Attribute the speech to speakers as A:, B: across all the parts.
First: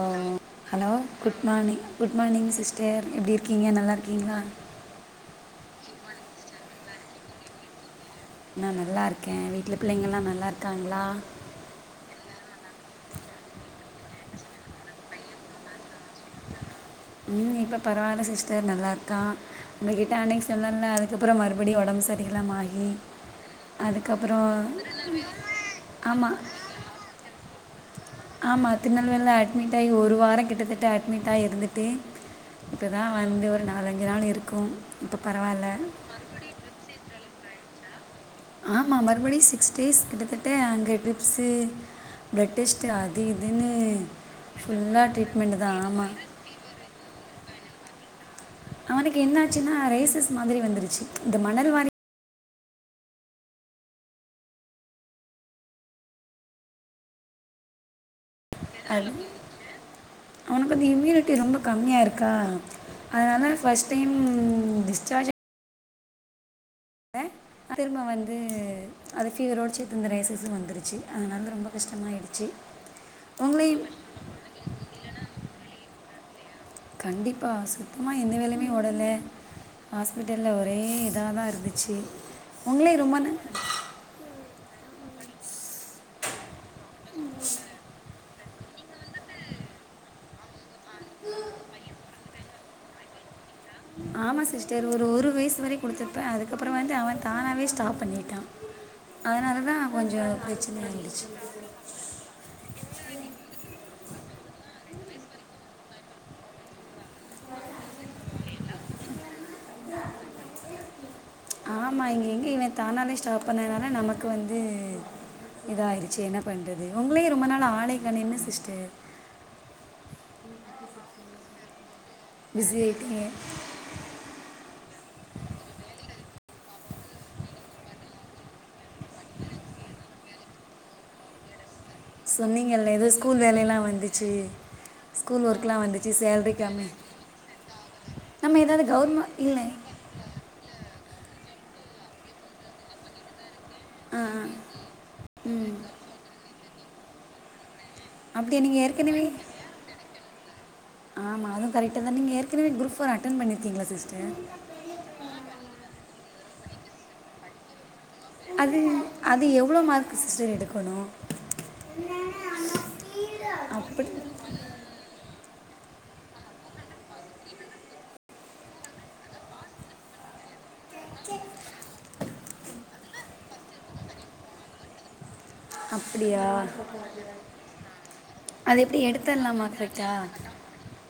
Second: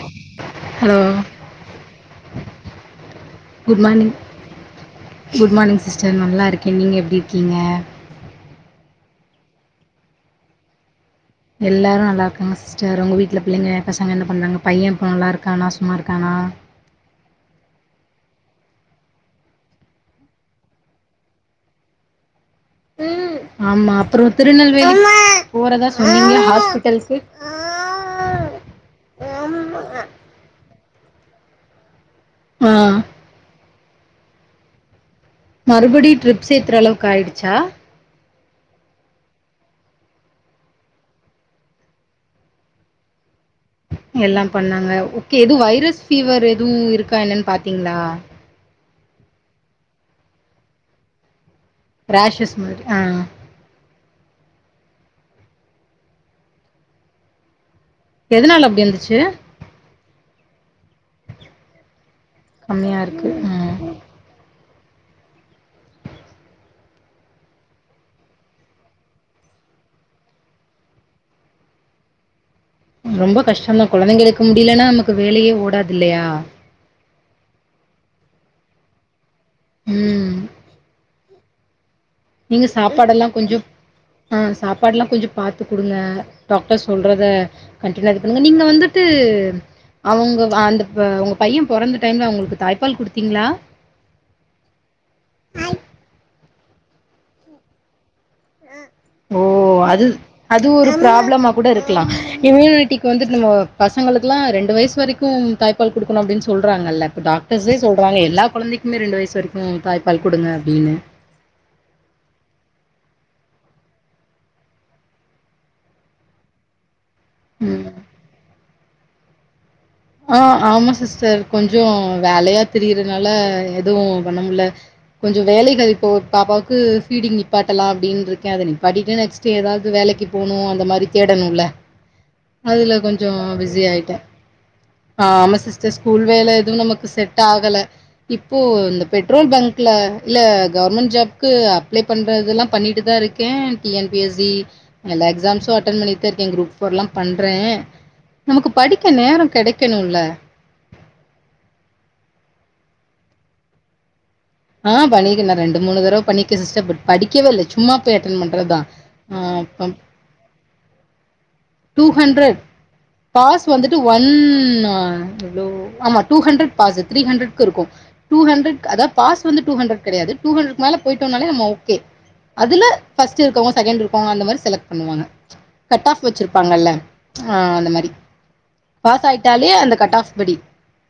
A: ஓ hello good morning good morning sister எப்டி இருக்கீங்க
B: good
A: நல்லா
B: மார்னிங்
A: இருக்கீங்களா
B: குட் மார்னிங் சிஸ்டர் நல்லா இருக்கே நீங்க எப்டி இருக்கீங்க
A: நா நல்லா இருக்கே வீட்ல பிள்ளைங்க எல்லா நல்லா இருக்காங்களா
B: எல்லாரு நல்லா இருக்காங்க சிஸ்டர் உங்க வீட்ல பிள்ளைங்க பசங்க என்ன பண்றாங்க பையன் இப்போ நல்லா இருக்கானா சும்மா இருக்கானா
A: ம் இப்ப பரவா இல்ல சிஸ்டர் நல்லா இருக்கா உங்ககிட்ட அன்னைக்கு சொன்னல அதுக்கப்புற மறுபடியு ஒடம்பு சரி இல்லாம ஆயி
B: ஆமா அப்புறோ திருநெல்வேலி போறதா சொன்னீங்க
A: ஆமாம்
B: ஹாஸ்பிட்டல்க்கு
A: ஆமா திருநெல்வேல்ல அட்மிட் ஆயி ஒரு வாரம் கிட்டத்தட்ட அட்மிட் ஆயி இருந்துட்டு
B: ஆ
A: இப்ப தா வந்து ஒரு நாலஞ்சு நாள் இருக்கு இப்ப பரவா இல்
B: மறுபடி ட்ரிப்ஸ் ஏத்துற அளவுக்கு ஆயிடுச்சா
A: ஆமா மறுபடி சிக்ஸ் டேஸ் கிட்டத்தட்ட அங்க ட்ரிப்ஸு ப்ளட் டெஸ்ட் அது இதுனு
B: எல்லா பண்ணாங்க ஓகே எதுவும் வைரஸ் ஃபீவர் எதுவு இருக்கா என்னன்னு பாத்தீங்களா
A: அவனுக்கு என்ன ஆச்சுன்னா ரைசஸ் மாதிரி வந்துருச்சு இந்த மணல் வாரி
B: ரேஷஸ் மாரி ஆ ஆ எதுனால
A: [unintelligible] அவனுக்கு வந்து இம்யூனிட்டி ரொம்ப கம்மியா இருக் க்க
B: கம்மியாக இருக்குது
A: அதனால
B: ம்
A: ஃபர்ஸ்ட் டைம் ம் டிஸ்சார்ஜ் அ அ திரும்ப வந்து அது ஃபீவரோடு சேந்து ரேஷேஷ் வந்துருச்சு அதனால ரொம்ப கஷ்டமாயிடுச்சு
B: ரொம்ப
A: உங்களையும்
B: கஷ்டம்தா குழந்தைகளுக்கு முடியலனா நமக்கு வேலயே ஓடாது இல்லையா
A: கண்டிப்பா சுத்தமா எந்த வேலயுமே ஓடல
B: ம்
A: ஹாஸ்பிட்டல ஒரே இதாதா இருந்துச்சு
B: நீங்க
A: உங்களே ரொம்ப
B: சாப்பாடெல்லா
A: ந-
B: கொஞ்சோ ஆஹ் சாப்பாடுல்லா கொஞ்சோ பாத்து கொடுங்க டாக்டர் சொல்றத கண்டினுவா இது பண்ணுங்க நீங்க வந்துட்டு அவங்க அந்த உங்க பையே பொறந்த டைம்ல அவங்களுக்கு தாய்ப்பால் கொடுத்தீங்ளா
A: ஆமா சிஸ்டர் ஒரு ஒரு வயசு வரயு கொடுத்துருப்பே அதுக்கப்புறோ வந்து அவே தானாவே ஸ்டாப் பண்ணிட்டா
B: ஓ
A: அதனாலதா
B: அது
A: கொஞ்சோ
B: அது ஒரு
A: பிரச்சனையாயிருச்சு
B: ப்ராப்ளமா கூட இருக்கலா இம்யூனிட்டிக்கு வந்து நம்ம பசங்களுக்லா ரெண்டு வயசு வரைக்கும் தாய்பா பால் கொடுக்கணு அப்படினு சொல்றாங்கல டாக்டர்ஸே சொல்றாங்க எல்லா குழந்தைக்குமே ரெண்டு வயசு வரைக்கு தாய் பால் கொடுங்க அப்டின்னு
A: ஆமா இங்கே இங்கே இவ தானாவே ஸ்டாப் பண்ணதுனால நமக்கு வந்து இதாயிருச்சு என்னா பண்ணுறது உங்களையு ரொம்ப நாள்
B: ம்
A: ஆளைக்கனின்னு சிஸ்டர்
B: ஆஹ் ஆமா சிஸ்டர் கொஞ்சோ வேலையா
A: பிஸி ஆகிட்டீங்க
B: திரியறனால எதுவு பண்ணமுல்ல கொஞ்சோ வேலைகள் இப்போ பாப்பாவுக்கு ஃபீடிங் நிப்பாட்டலா அப்டினு இருக்கே அத நிப்பாட்டிட்டு நெக்ஸ் கே எதாவது வேலைக்கு போணு அந்த மாரி தேடணுல
A: சொன்னீங்கல்ல
B: அதுல
A: ஏதோ
B: கொஞ்சோ
A: ஸ்கூல் வேலையெல்லாம்
B: பிஸியா ஆய்ட்டே
A: [inaudible]
B: ஆஹ் ஆமா
A: ஒர்க்லாம்
B: சிஸ்டர்
A: வந்துச்சு
B: ஸ்கூல்
A: சேலரி
B: வேல எதுவு
A: கம்மி
B: நமக்கு செட் ஆகல இப்போ
A: நம்ம ஏதாவது
B: இந்த
A: கவர்மெண்ட்
B: பெட்ரோல்
A: இல்லை
B: பங்க் இல்ல இல்ல கவர்மெண்ட் ஜாப்கு அப்ளை பண்றதுல்லா பண்ணிட்டு தா இருக்கே டி என்
A: ஆ
B: பி எஸ்
A: ஆ.
B: சி எல்லா எக்ஸாம்ஸு
A: ம்
B: அட்டன் பண்ணி தா இருக்கே குரூப் போர் லா பண்றே நமக்கு படிக்க நேரோ கிடைக்கணுல்ல
A: ஆமா அதுவு கரெக்டு தா நீங்க ஏற்கனவே குரூப் ஃபோர் அட்டென் பண்ணிருக்கீங்ளா சிஸ்டர்
B: ஆஹ் பண்ணிருக்கே நா ரெண்டு மூணு தடவ பண்ணிருக்கே சிஸ்டர் பட் படிக்கவே இல்ல சும்மா போய் அட்டன்
A: அது
B: பண்றதுதா
A: அது
B: ஆஹ்
A: எவ்வளோ மார்க் சிஸ்டர் எடுக்கணு
B: டூ ஹண்ட்ரட் பாஸ் வந்துட்டு
A: அப்படி
B: ஒன் அ ஆமா டூ ஹண்டர்ட் பாஸு த்ரீ ஹண்டர்ட்க்கு இருக்கு டூ ஹண்டர்ட்க்கு அதா பாஸ் வந்து டூ ஹண்டர்ட்க்கு கிடையாது [unintelligible] டூ ஹண்ட்ரட் மேல போயிட்டோனாலே நம்ம ஓகே அதுல ஃபர்ஸ்ட் இருக்கவங்க செகன்ட் இருக்கவங்க அந்த மாரி செலக்ட் பண்ணுவாங்க கட் ஆஃப்
A: அப்படியா
B: வச்சி ப்பாங்கல்ல ஆ அந்த மாரி
A: அது எப்படி
B: பாஸ்
A: எடுத்துடலாமா
B: ஆயிட்டாலே அந்த கட் ஆஃப்
A: கரெக்டாக
B: படி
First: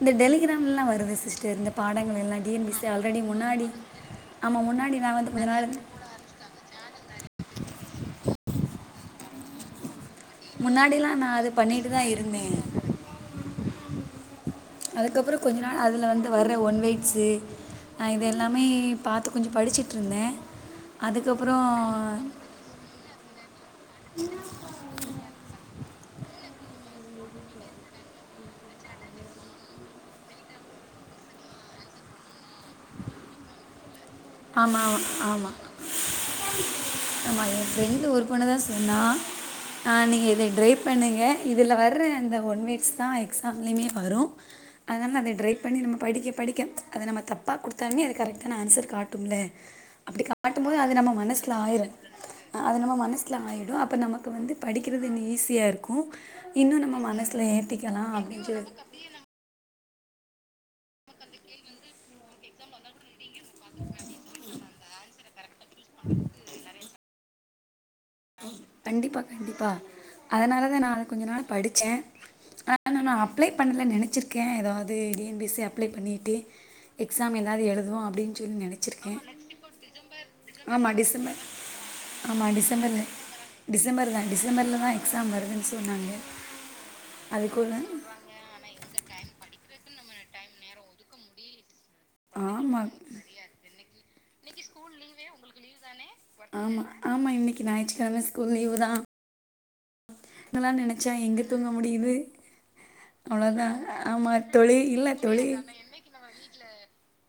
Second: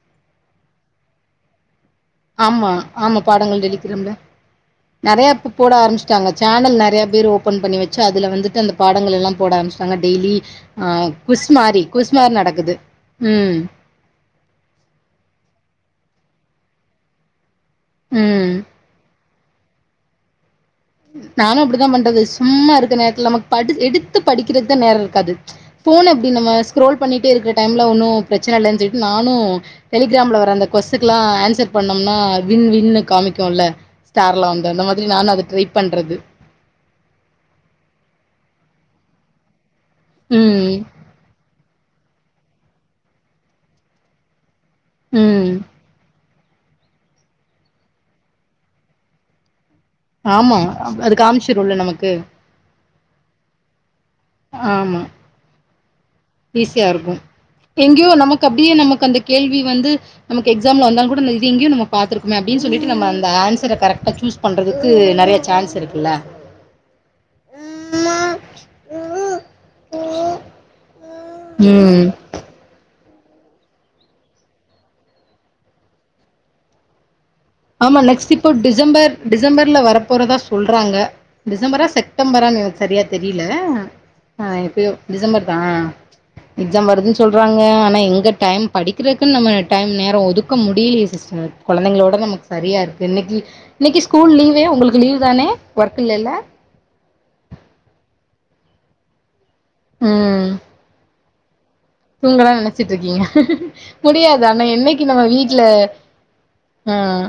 A: இந்த டெலிகிராம்லா வருதே சிஸ்டர் இந்த பாடங்கள் எல்லா டி. என். பி.
B: ஆமா,
A: எஸ். ஸி ஆல்ரெடி
B: ஆமா. பாடங்கள்
A: முன்னாடி
B: டெலிகிராம்ல.
A: ஆமா முன்னாடி நா வந்து [unintelligible]
B: ங்க சேனல் நிறைய பேர் ஓபன் பண்ணி வச்சு அதுல வந்துட்டு அந்த பாடல்கள் எல்லா போட ஆரம்பிச்சுட்டாங்க டெய்லி ஆஹ்
A: முன்னாடிலாம் நான் அது
B: குஸ்மாரி
A: பண்ணிட்டு தான்
B: குஸ்மாரி
A: இருந்தேன்
B: நடக்குது உம்
A: அதுக்கப்புறோ கொஞ்ச நாள் அதுல வந்து வர்ற ஒன் வெயிட்ஸு இது
B: ம்.
A: எல்லாமே பாத் கொஞ்சோ படிச்சிட்டுருந்தே
B: நானு அப்படித்தா பண்றது சும்மா இருக்க நேரத்துல நமக்கு படி எடுத்து படிக்கிறது தா நேரோ இருக்காது ஃபோன் அப்டி நம்ம ஸ்க்ரோல் பண்ணிகிட்டே இருக்கிற டைமில்ல ஒன்னு பிரச்சன இல்லன்னு சொல்லிட்டு நானு டெலிகிராம்ல வர அந்த கொஸ்ஸுக்கு ல்லா ஆன்சர் பண்ணோம்னா வின் வின்னு காமிக்குல்ல ஸ்டார்லா வந்து அந்த மாதிரி நானு அத ட்ரை பண்றது
A: ஆமா என் ஃப்ரெண்டு ஒர்க் பண்ணதா சொன்னா அ நீங்க இதை ட்ரை
B: ம்.
A: பண்ணுங்க இதில வர்ற அந்த ஒன் மீட்ஸ் தா எக்ஸாம்லயுமே வரு அதனால அத
B: ம்.
A: ட்ரை பண்ணி நம்ம படிக்க படிக்க அத நம்ம தப்பாக குடுத்தோனே அது கரெக்டான ஆன்சர் காட்டு க்கும்ல அப்டி
B: ஆமா.
A: காட்டும் போது அது நம்ம மனசுல
B: காமிச்சிரும்ல
A: ஆயிரு
B: நமக்கு.
A: அது நம்ம மனசில ஆயிடு அப்போ நமக்கு வந்து
B: ஆமா.
A: படிக்கிறது இன்னு ஈஸியாக இருக்கு இன்னு
B: ஈஸியா
A: நம்ம
B: இருக்கு
A: மனசுல ஏத்திக்லா
B: எங்கேயோ நமக்கு
A: அப்டின்டு
B: அப்டியே நமக்கு அந்த கேள்வி வந்து நமக்கு எக்ஸாம்ல வந்தாலு கூட இத எங்கியோ நம்ம பாத்திருக்குமே அப்டின் சொல்லிட்டு நம்ம அந்த ஆன்சர கரெக்டாக சூஸ் பண்ணுறதுக்கு நறைய சான்ஸ் இருக்குல
A: கண்டிப்பா கண்டிப்பா அதனாலதா நா அத கொஞ்ச நாள் படிச்ச
B: ம்
A: ந நா அப்ளை பண்லா நனச்சிருக்கே ஏதாவது T N P C apply பண்ணிட்டு எக்ஸாம் ஏதாவது
B: ஆமா
A: எழுதுவோம்
B: நெக்ஸ்ட்
A: அப்படின்னு
B: இப்போ
A: சொல்லி
B: டிசம்பர்
A: நெனச்சிருக்கேன்.
B: டிசம்பர்ல வரப்போறதா
A: ஆமா
B: சொல்றாங்க
A: டிசம்பர்
B: டிசம்பரா
A: ஆமா
B: செப்டம்பரானு சரியா
A: டிசம்பர்ல
B: தெரி தெரில
A: டிசம்பர் தான்
B: ஆ
A: டிசம்பர்ல
B: எப்போ
A: தான் எக்ஸாம்
B: டிசம்பர் தா
A: வருதுன்னு சொன்னாங்க.
B: எக்ஸாம் வருதுன் சொல்றாங்க
A: அதுக்குள்ள
B: ஆனா எங்க டைம் படிக்கறக்குன்னு நம்ம டைம் நேரோ ஒதுக்க முடிலியே சிஸ்டர் கொழந்தைங்ளோட தா சரியா
A: ஆமா.
B: இருக்கு இன்னைக்கி இன்னைக்கி ஸ்கூல் லீவே உங்களுக்கு லீவ் தானே ஒர்க் இல்லேல
A: ஆமா ஆமா இன்னைக்கி ஞாயிற்றுக்கிழம ஸ்கூல் லீவு தா
B: ம்
A: இதெல்லா நெனச்சா எங்க தூங்க முடியுது
B: இதலா நனைச்சிட்டு இருக்கீங்க
A: அவ்வளோதான். ஆமா
B: முடியாது ஆனா
A: தொழில்
B: என்னைக்கி
A: இல்ல
B: நம்ம வீட்ல
A: தொழில்
B: ம்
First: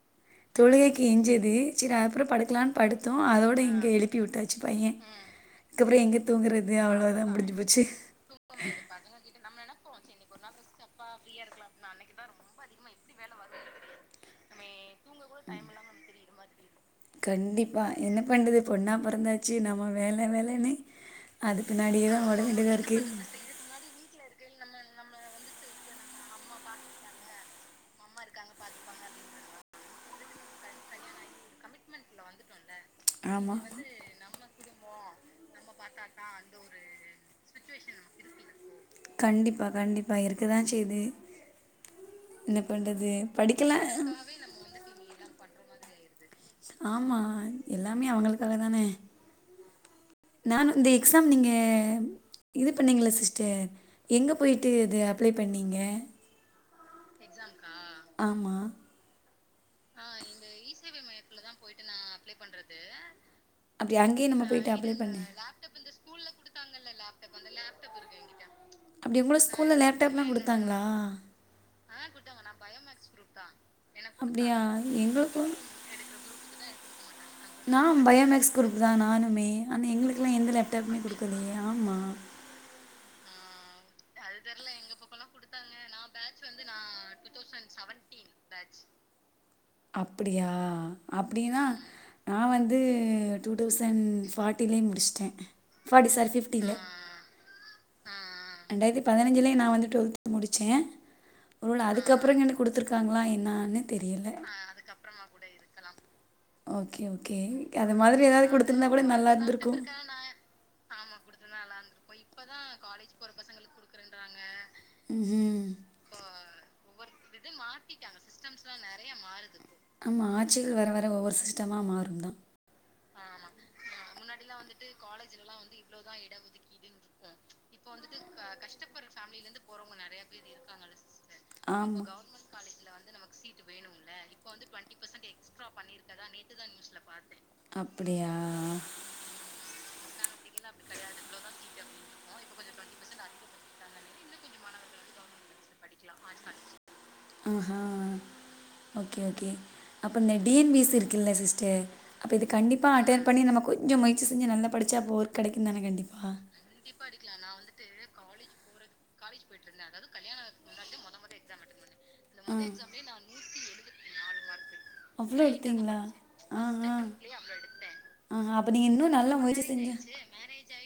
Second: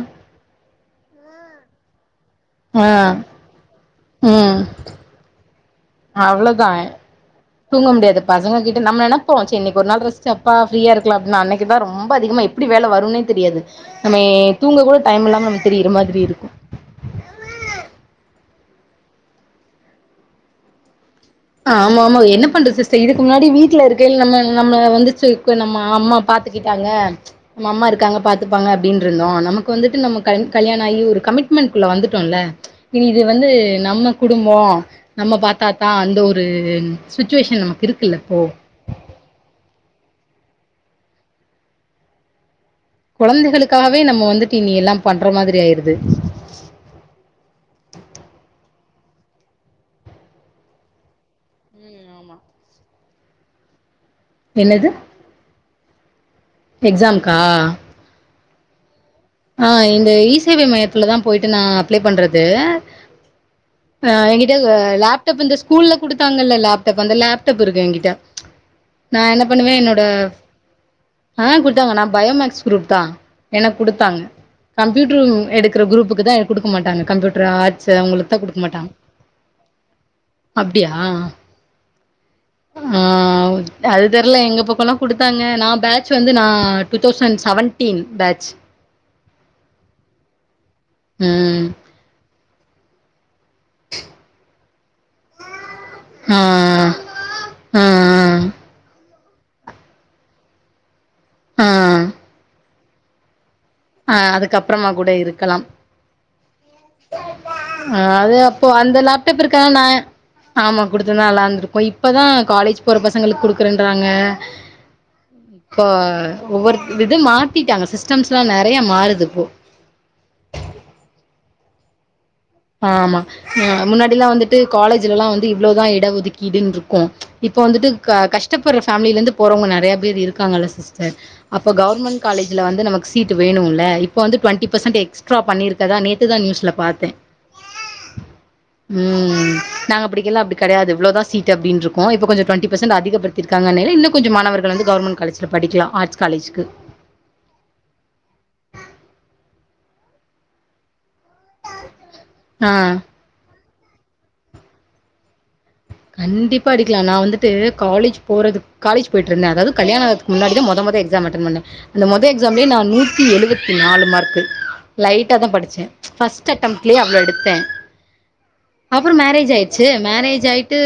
A: தொழுகைக்கு எஞ்சது செரி அப்புற படு படுக்லான்
B: ஆ
A: படுத்தோ அதோட இங்க எழுப்பி விட்டாச்சு
B: ம்
A: பையன் அதுக்கப்றோ எங்க
B: அவ்ளோதா
A: தூங்குறது அவ்ளோதா முடுஞ்சு போச்சு
B: தூங்க முடியாது பசங்க கிட்ட நம்ம நெனப்போ சேர் இன்னைக் ஒரு நாள் ரெஸ்ட்டு அப்பா ஃப்ரீயா இருக்லா அப்டின்னு அன்னைக்கு தா ரொம்ப அதிகமா எப்டி வேல வருன்னே தெரியாது நம்ம தூங்க கூட டைம் இல்லாம நம்ம திரிற மாதிரி இருக்கு
A: கண்டிப்பாக என்ன பண்ட்றது பொண்ணா பொறந்தாச்சு நம்ம வேல வேலன்னு
B: ஆமா ஆமா என்ன பண்றது சிஸ்டர் இதுக்கு முன்னாடி வீட்ல இருக் நம்ம நம்மள வந்துச்சு இப்ப நம்ம அம்மா பாத்துக்கிட்டாங்க நம்ம அம்மா இருக்காங்க பாத்துப்பாங்க அப்டின் இருந்தோ நமக்கு வந்துட்டு நம்ம கன் கல்யாண ஆயி ஒரு கமிட்மெண்ட்குள்ள வந்துட் டோல இனி இது வந்து
A: ஆமாம்
B: நம்ம குடும்போ நம்ம பாத்தா தா அந்த ஒரு ஒரு சிச்சுவேஷன் நமக்கு இருக்குல்ல இப்போ
A: கண்டிப்பா கண்டிப்பா இருக்கதா செய்து என்ன பண்றது
B: கொழந்தைகளுக்காகவே நம்ம வந்துட்டு இனி எல்லா பண்ற மாதிரி ஆயிருது
A: ஆமா எல்லாமே அவுங்களுக்காக தான நானு இந்த எக்ஸாம் நீங்க
B: ம் ஆமா
A: இது பண்ணீங்ளா சிஸ்டர் எங்க போயிட்டு
B: என்னது
A: இது அப்ளை பண்ணிங்க
B: எக்ஸாம்கா
A: ஆமா
B: ஆ இந்த இ சேவை மையத்துல தா போயிட்டு நா அப்ளை பண்றது
A: அப்படி
B: ஆ
A: அங்கேயே நம்ம
B: எனங்கிட்ட
A: போயிட்டு அப்ளை பண்ணு
B: லேப்டாப் இந்த ஸ்கூல்ல குடுத்தாங்கல்ல லேப்டாப்பு அந்த லேப்டாப் இருக்கு என்கிட்ட
A: அப்படி
B: நா
A: உங்களோட
B: என்ன பண்ணுவே
A: ஸ்கூலில்
B: என்னோட
A: லேப்டாப்லாம் கொடுத்தாங்களா
B: ஆ குட்டாங்க நா பயோமக்ஸ் குரூப் தா எனக் குடுத்தாங்க
A: அப்படியா
B: கம்ப்யூட்டர்
A: எங்களுக்கும்
B: எடுக்கிற குரூப்புக்கு தா எனக் குடுக்க மாட்டாங்க கம்ப்யூட்
A: நா பயோமேக்ஸ் குரூப் தா நானுமே ஆனா எங்ளுக்கெல்லா எந்த லேப்டாப்மே குடுக்கலையே ஆமா
B: ம் அது தெர்ல எங்க பக்கல்லா குடுத்தாங்க நா பேச் வந்து நா டூ தௌசண்ட் செவன்டீன் பேச்
A: அப்டியா அப்டின்னா
B: ம்
A: நா வந்து டூ தௌசண்ட் ஃபார்ட்டிலயே முடிச்ட்டேன் ஃபார்ட்டி சாரி
B: ஆ
A: ஃபிஃப்டில
B: ஆ
A: ரெண்டாயிரத்தி பதினஞ்சிலே நா வந்து டுவெல்த் முடிச்சன்
B: ஆ
A: ஒரு வேள அதுக்கப்றோ நாண்டு குடுத்துரு இருக்காங்ளா என்னானு
B: ஆ அதுக்கப்
A: அதுக்கப்புறமா கூட இருக்கலா ஓகே ஓகே அத மாதிரி
B: அது
A: எதாவது
B: அப்போ
A: குடுத்திருந்தா
B: அந்த
A: கூட நல்லா
B: லேப்டாப்
A: இருந்து
B: இருக்கனால
A: இருக்கு
B: நா ஆமா குடுத்திருந்தா நல்லா இருந்திருக்கு இப்பதான் காலேஜ் போற பசங்களுக்கு குடுக்கறன்றாங்க
A: ம்
B: கோ ஒவ்வொரு இது மாத்திட்டாங்க சிஸ்டம்ஸ்ல்லா நெறையா மாறுது இப்போ
A: ஆமா ஆட்சிகள் வர வர ஒவ்வொரு சிஸ்டமா மாறும்தான்
B: ஆமா ஆ முன்னாடி எல்லா வந்துட்டு காலேஜ்லலா வந்து இவ்ளதா இடஒதுக்கீடுன்று இருக்கு இப்ப வந்துட்டு க கஷ்டப்படற ஃபேமிலிந்து போறவங்க நெறையா பேர் இருக்காங்கல்ல சிஸ்டர் அப்போ
A: ஆமாம்
B: கவர்மென்ட் காலேஜ்ல வந்து நமக்கு சீட் வேணுல்ல இப்ப வந்து டுவெண்டி பெர்சன்ட் எக்ஸ்ட்ரா பண்ணிருக்கறதா நேத்துதா நியூஸ்ல பாத்தே
A: அப்படியா
B: ம் நாங்க படிக்கைல அப்டி கெடையாது இவ்ளதா சீட்டு அப்டின்று இருக்கு இப்ப கொஞ்சோ டுவெண்டி பெர்சன்ட் அதிகப் படுத்திருக்காங்கனு இன்னு கொஞ்சோ மாணவர்கள் வந்து கவர்மென்ட் காலேஜ்ல படிக்கலா ஆர்ட்ஸ் காலேஜ்க்கு
A: ஆஹா ஓகே ஓகே அப்ப இந்த T N P S C இருக்கல்ல சிஸ் ட்டு அப்ப இது கண்டிப்பா
B: ஆ
A: அட்டன் பண்ணி நம்ம கொஞ்சோ முயற்சி செஞ்சு நல்ல படிச்சா அப்போ ஒர்க் கெடைக்குந்தானே கண்டி
B: கண்டிப் ப்படிக்லா நா வந்துட்டு காலேஜ் போறது காலேஜ் போயிட்டுருந்தன் அதாவது கல்யாணத்துக்கு முன்னாடிதா மொத மொத எக்ஸாம் அட்டன் பண்ண அந்த மொத எக்ஸாம்லயே நா நூத்தி எழுவத்தி நாலு மார்க்கு
A: அவ்ளோ
B: லைட்டாதான் படிச்சன்
A: எடுத்தீங்களா
B: ஃபர்ஸ்ட்
A: ஆ ஆ
B: அட்டெம்ட்லயே அவ்ளோ எடுத்தேன்
A: ஆ அப்ப நீங்க இன்னு
B: அப்றோ
A: நல்லா
B: மேரேஜ்
A: முயற்சி
B: ஆயிருச்சு
A: செஞ்சா
B: மேரேஜ் ஆயி ட்டு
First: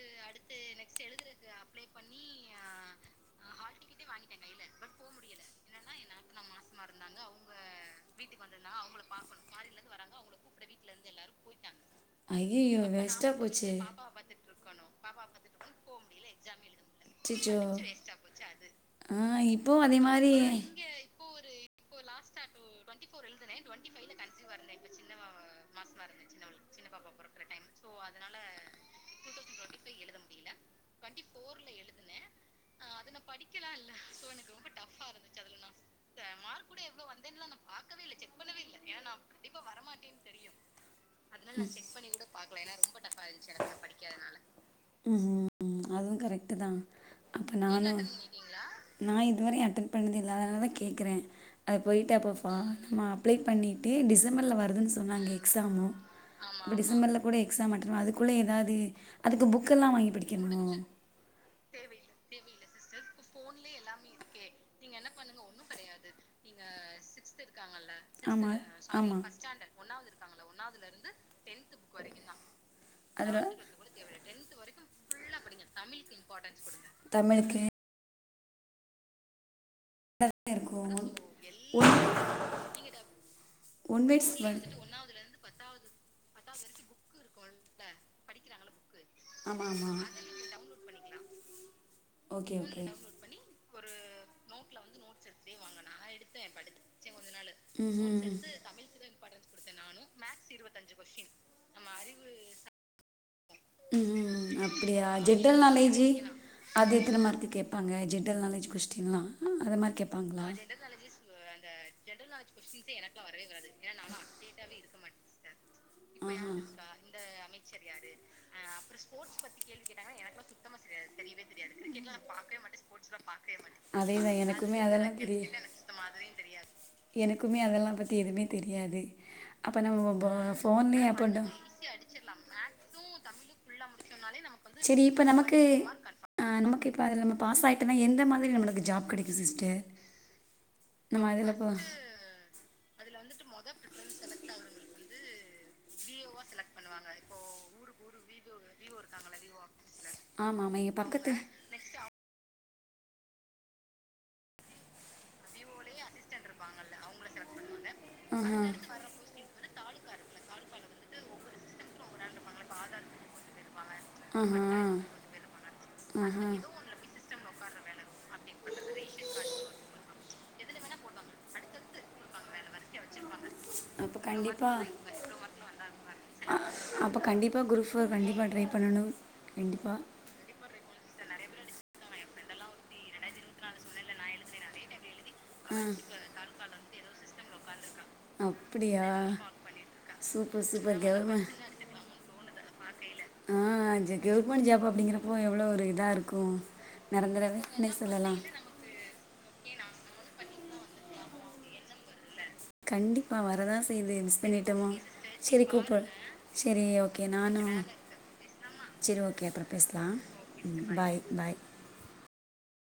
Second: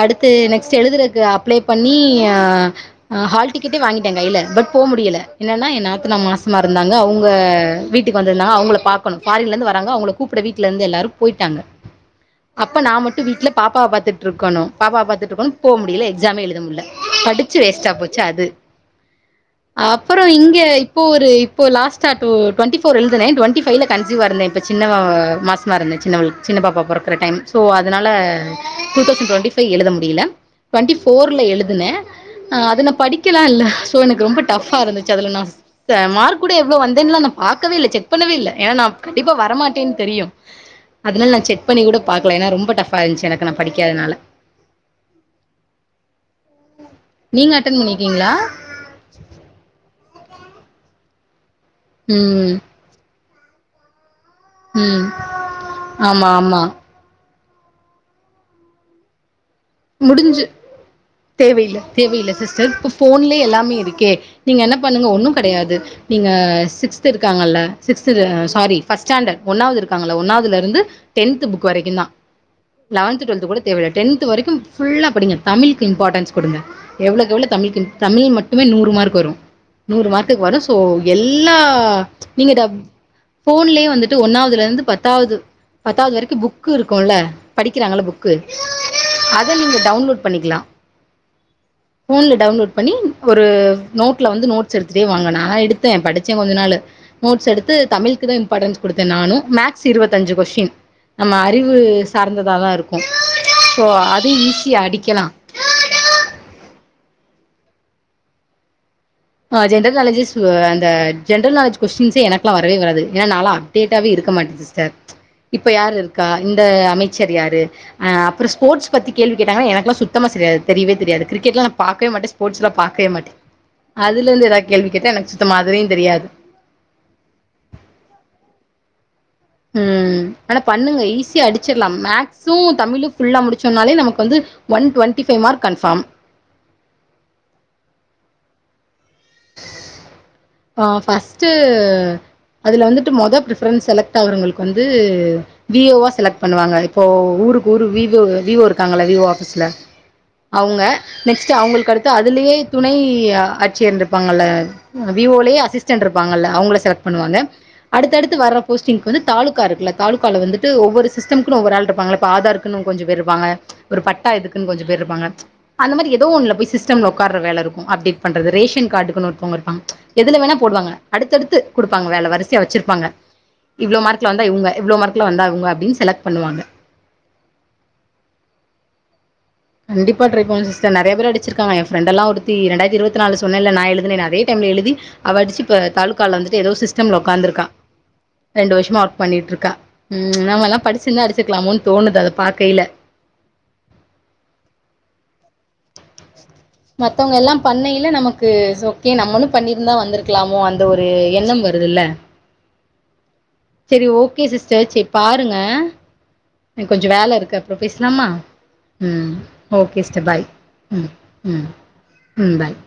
B: அடுத்து நெக்ஸ்ட் எழுதறக்கு அப்ளை பண்ணி அ ஹ ஹால் டிக்கெட்டே வாங்கிட்டே கைல பட் போ முடில என்னன்னா என் நாத்துனா மாச மா இருந்தாங்க அவுங்க வீட்டுக்கு வந்திந்தாங்க அவுங்கள பாக்கணு ஃபாரின்லிருந்து வராங்க அவுங்கள கூப்ட வீட்லிருந்து எல்லாரு போய்ட்டாங்க அப்ப
A: ஐயையோ
B: நா மட்டு
A: வேஸ்ட்டா
B: வீட்ல
A: போச்சே
B: பாப்பாவ பாத்து ட்டுருக்கணு பாப்பாவா பாத்துட்டு இருக்கணு போ முடில எக்ஸாமே எழுத முடில படிச்சு
A: அச்சச்சோ
B: வேஸ்ட்டா போச்சு அது
A: ஆ இப்பவு அதே
B: அப்றோ
A: மாரி
B: இங்க இப்போ ஒரு இ இப்போ லாஸ்ட்டா டு டுவெண்டி ஃபோர் எழுதுனேன் டுவெண்டி ஃபைவ்ல கன்சீவ்வா இருந்தேன் இப்ப சின்னவா மாசமா இருந்தேன் சின்னவளுக்கு சின்ன பாப்பா பொறக்கற டைம் சோ அதனால டூ தௌசண்ட் டுவெண்டி ஃபைவ் எழுத முடில டுவெண்டி ஃபோர்ல எழுதுன ஆ அது நா படிக்கலா இல்ல சோ எனக்கு ரொம்ப டஃபா இருந்துச்சு அதுல நா மார்க் கூட எவ்ளோ வந்தேன்னல்லா நா பாக்கவே இல்லை செக் பண்ணவே இல்லை ஏனா நா கண்டிப்பா வரமாட்டேன்னு தெரியு அதனால நா செக் பண்ணி கூட பாக்கல ஏனா ரொம்ப டஃபா இருஞ்ச்சு எனக்குனா
A: படிக்காதனால ம் ம் அதுவு கரெக்ட்டுதான்
B: நீங்க அட்டன் பண்னிருக்கீங்ளா
A: நா இதுவரையு அட்டன் பண்ணதில்ல அதனாலதா கேக்கறேன் அத போயிட்டு அப்ப
B: ம்.
A: ஃபார்ம் நம்ம அப்ளை பண்ணி ட்டு டிசம்பர்ல வருதுன்னு
B: ம்.
A: சொன்னாங்க எக்ஸாமு
B: ஆமா, ஆமா.
A: டிசம்பர்ல கூட எக்ஸாம் ஆட்டன் அதுக்குள்ள எதாது அதுக்கு புக் எல்லா வாங்கி படிக்கனுமோ
B: தேவையில்லை தேவையில்லை சிஸ்டர் இப்போ ஃபோன்லயே எல்லாமே இருக்கே நீங்க என்ன பண்ணுங்க ஒன்னு கெடையாது நீங்க சிக்ஸ்த் இருக்காங்கல்ல சிகஸ்த்
A: ஆமா,
B: சாரி ஃபர்ஸ்ட்
A: ஆமா.
B: ஸ்டாண்டர்ட் ஒன்னாவது இருக்காங்கல்ல ஒன்னாவதுல இருந்து டென்த் புக் வரைக்குந்தான் லெவன்த்
A: அதுல
B: டுவல்த் கூட தேவயில்லை டென்த் வரைக்கும் ஃபுல்லா படிங்க தமிழ்க்கு இம்பார்ட்டன்ஸ் குடுங்க எவ்ளோக்கு எவ்ளோ தமிழுக்கு தமிழ் ம ட்டுமே நூறு மார்க் வரு நூறு மார்க்குக்கு வரு சோ
A: இருக்கும்.
B: எல்லா
A: ஒன்
B: நீங்க போன்லயே
A: ஒன்
B: வந்துட்டு
A: வேர்ட்ஸ் வ
B: ஒன்னாவதுல இருந்து பத்தாவது பத்தாவது வரைக்கு புக்கு இருக்குல்ல படிக்கிறாங்கள புக்கு அத
A: ஆமா,
B: நீங்க
A: ஆமா.
B: டவுன்லோட் பண்ணிக்கலா
A: [inaudible]
B: போன்ல டவுன்லோட்
A: ஓகே
B: பண்ணி ஒரு நோட்ல வந்து நோட்ஸ் எடுத்டே வாங்க நா எடுத்தே படிச்சே கொஞ்ச நாளு நோட்ஸ் எடுத்து
A: ம்
B: தமிழுக்குதா
A: ம்
B: இம்பாட்டன்ஸ் குடுத்தே நானு மேக்ஸ் இருவத்தஞ்சு கொஸ்டின் நம்ம அறிவு சார்ந்ததா தா இருக்கு சோ
A: ம்
B: அது
A: ம்
B: ஈஸியா
A: அப்டியா
B: அடிக்கலா
A: ஜெ ன்டல் நாலேஜு அது எத்தன மார்க்கு கேப்பாங்க ஜென்டல் நாலேஜ் கொஸ்டின்லா
B: ஆ
A: அது மாரி
B: ஜென்ரல் நாலேஜஸ்
A: கேப்பாங்களா
B: ஓ அந்த ஜென்ரல் நாலேஜ் கொஸ்டின்ஸே எனக்குலா வரவே வராது ஏனா நாலா டேட்டாவே இருக்க மாட்டே சிஸ்டர் இப்ப யாரு இருக்கா இந்த அமைச்சர் யாரு அ அப்பறோ ஸ்போட்ஸ் பத்தி கேள்வி கேட்டாங்னா எனக்லா சுத்தமா செரியா தெரியவே தெரியாது கிரிகெட்லா நா பாக்கவே மாட்டே ஸ்போட்ஸ்லா பாக்கவே மாட்டே அதுல
A: அதேதா
B: இருந்து எதாது
A: எனக்குமே
B: கேள்வி
A: அதெல்லா
B: கேட்டா எனக்கு
A: தெரிய
B: சுத்தமா அதுலயு தெரியாது
A: எனக்குமே அதெல்லா பத்தி எதுவுமே தெரியாது அப்போ நம்ம ப ஃபோன்ல அப்ப டவுன்
B: முடிச்சிர்லாம் மேக்ஸு தமிழு புல்லா முடிச்சோனாலே நமக்கு வந்து ஒன்
A: சரி இப்ப
B: டுவென்டி பைவ்
A: நமக்கு
B: மார்க் கன்ஃபாம்
A: ஆ நமக் இப்ப அதுல நம்ம பாஸ் ஆயிட்டம்னா எந்த மாதிரி நமளுக்கு ஜாப் கெடைக்கு சிஸ்டர்
B: ஆ
A: நம்ம
B: பஃஸ்ட்டு
A: அதுல போ
B: அதுல வந்துட்டு மொத பிரிஃபரன்ஸ் செலக்ட் ஆகுறவங்களுக்கு வந்து வி ஏ ஓ செலக்ட் பண்ணுவாங்க இப்போ ஊருக்கு ஊரு விவோ விவோ இருக்காங்கள விவோ ஆபீஸ்ல
A: ஆமா ஆமா
B: அவங்க
A: இங்க பக்கத்து
B: நெக்ஸ்ட்டு அவங்ளுக்கடுத் து அதுலேயே துணை ஆட்சியர்ண்டு இருப்பாங்கல்ல வி ஓலயே அசிஸ்டன் இருப்பாங்கல்ல அவங்கள செலக்ட் பண்ணுவாங்க அடுத்தடுத்து
A: ஆஹா
B: வர போஸ்டிங் வந்து தாலுக்கா இருக்குல தாலுகால வந்துட்டு ஒவ்வொரு சிஸ்டம்க்னு ஒவ்வொரு ஆள் இருப்பாங்ள இப்ப ஆதார் க்குனு கொஞ்ச பேர் இருப்பாங்க ஒரு பட்டா
A: ஆஹா
B: எதுக்குன்னு கொஞ்ச பேர் இருப்பாங்க
A: வேலை
B: அந்த மாரி
A: பண்ணணும்.
B: எதோ
A: ஆஹா
B: ஒண்ல போய் சி்ஸ் டம்ல உக்கார்ற வேல இருக்கு அப்டேட் பண்றது ரேஷன் காட்டுக்குனு ஒருத்தங்க இருப்பாங்க எதுல வேணா போடுவாங்க அடுத்தடுத்து குடுப்பாங்க வேல வரிசையா வச்சிருப்பாங்க இவ்ளோ
A: அப்ப
B: மார்க்ல வந்தா இவங்க
A: கண்டிப்பா
B: இவ்ளோ மார்க்ல வந்த இவங்க அப்டினு செலக்ட் பண்ணுவாங்க
A: அப்போ கண்டிப்பா குரூப் ஃபோர் கண்டிப்பா ட்ரை பண்ணணு கண்டிப்பா
B: கண்டிப்பா ட்ரை பண்ணனு சி்ஸ்டர் நெறய பேர் அடிச்சிருக்காங்க எ ப்ஃரெண்டல்லா ஒருத்தி ரெண்டாயிரத்தி இருவத்தி நாலு சொன்னல்ல நா எழுதுனேனு அதே டைம்ல எழுதி அவ அடிச்சு இப்போ தாலுக்காவ்ல வந்துட்டு ஏதோ சிஸ்டம்ல உக்காந்துருக்கா ரெண்டு வருஷமா
A: அப்டியா
B: ஒர்க் பண்ணிட்ருக்கா ம்
A: சூப்பர்
B: நம்மல்லா
A: சூப்பர்
B: படிச்சிருந்தா
A: கெவர்மெண்ட்
B: அடிச்சுக்கலாமோனு தோணுது அத பாக்கையில
A: ஆ ஜ கவர்மெண்ட் ஜாப் அப்டிங்கிறப்போ எவ்ளோ ஒரு இதா இருக்கு
B: மத்தவங்கல்லா பண்ணையில நமக்கு சோ ஓகே நம்மளு பண்ணியிருந்தா வந்திருக்கலாமோ அந்த ஒரு எண்ணம் வருதுல்ல
A: கண்டிப் ப்பா வரதா
B: சரி
A: செய்து மிஸ்
B: ஓகே
A: பண்ணட்டோமா
B: சிஸ்டர் சரி பாருங்க.
A: சரி கூப்பர் செரி
B: எனக்கு கொஞ்சோ
A: ஓகே
B: வேல இருக்கு
A: நானு
B: அப்புறோ பேசலாமா?
A: சரி
B: ம்
A: ஓகே அப்றோ
B: ஓகே
A: பேசலா
B: சிஸ்டர் பாய்.
A: ம் பாய் பாய்
B: ம் பாய்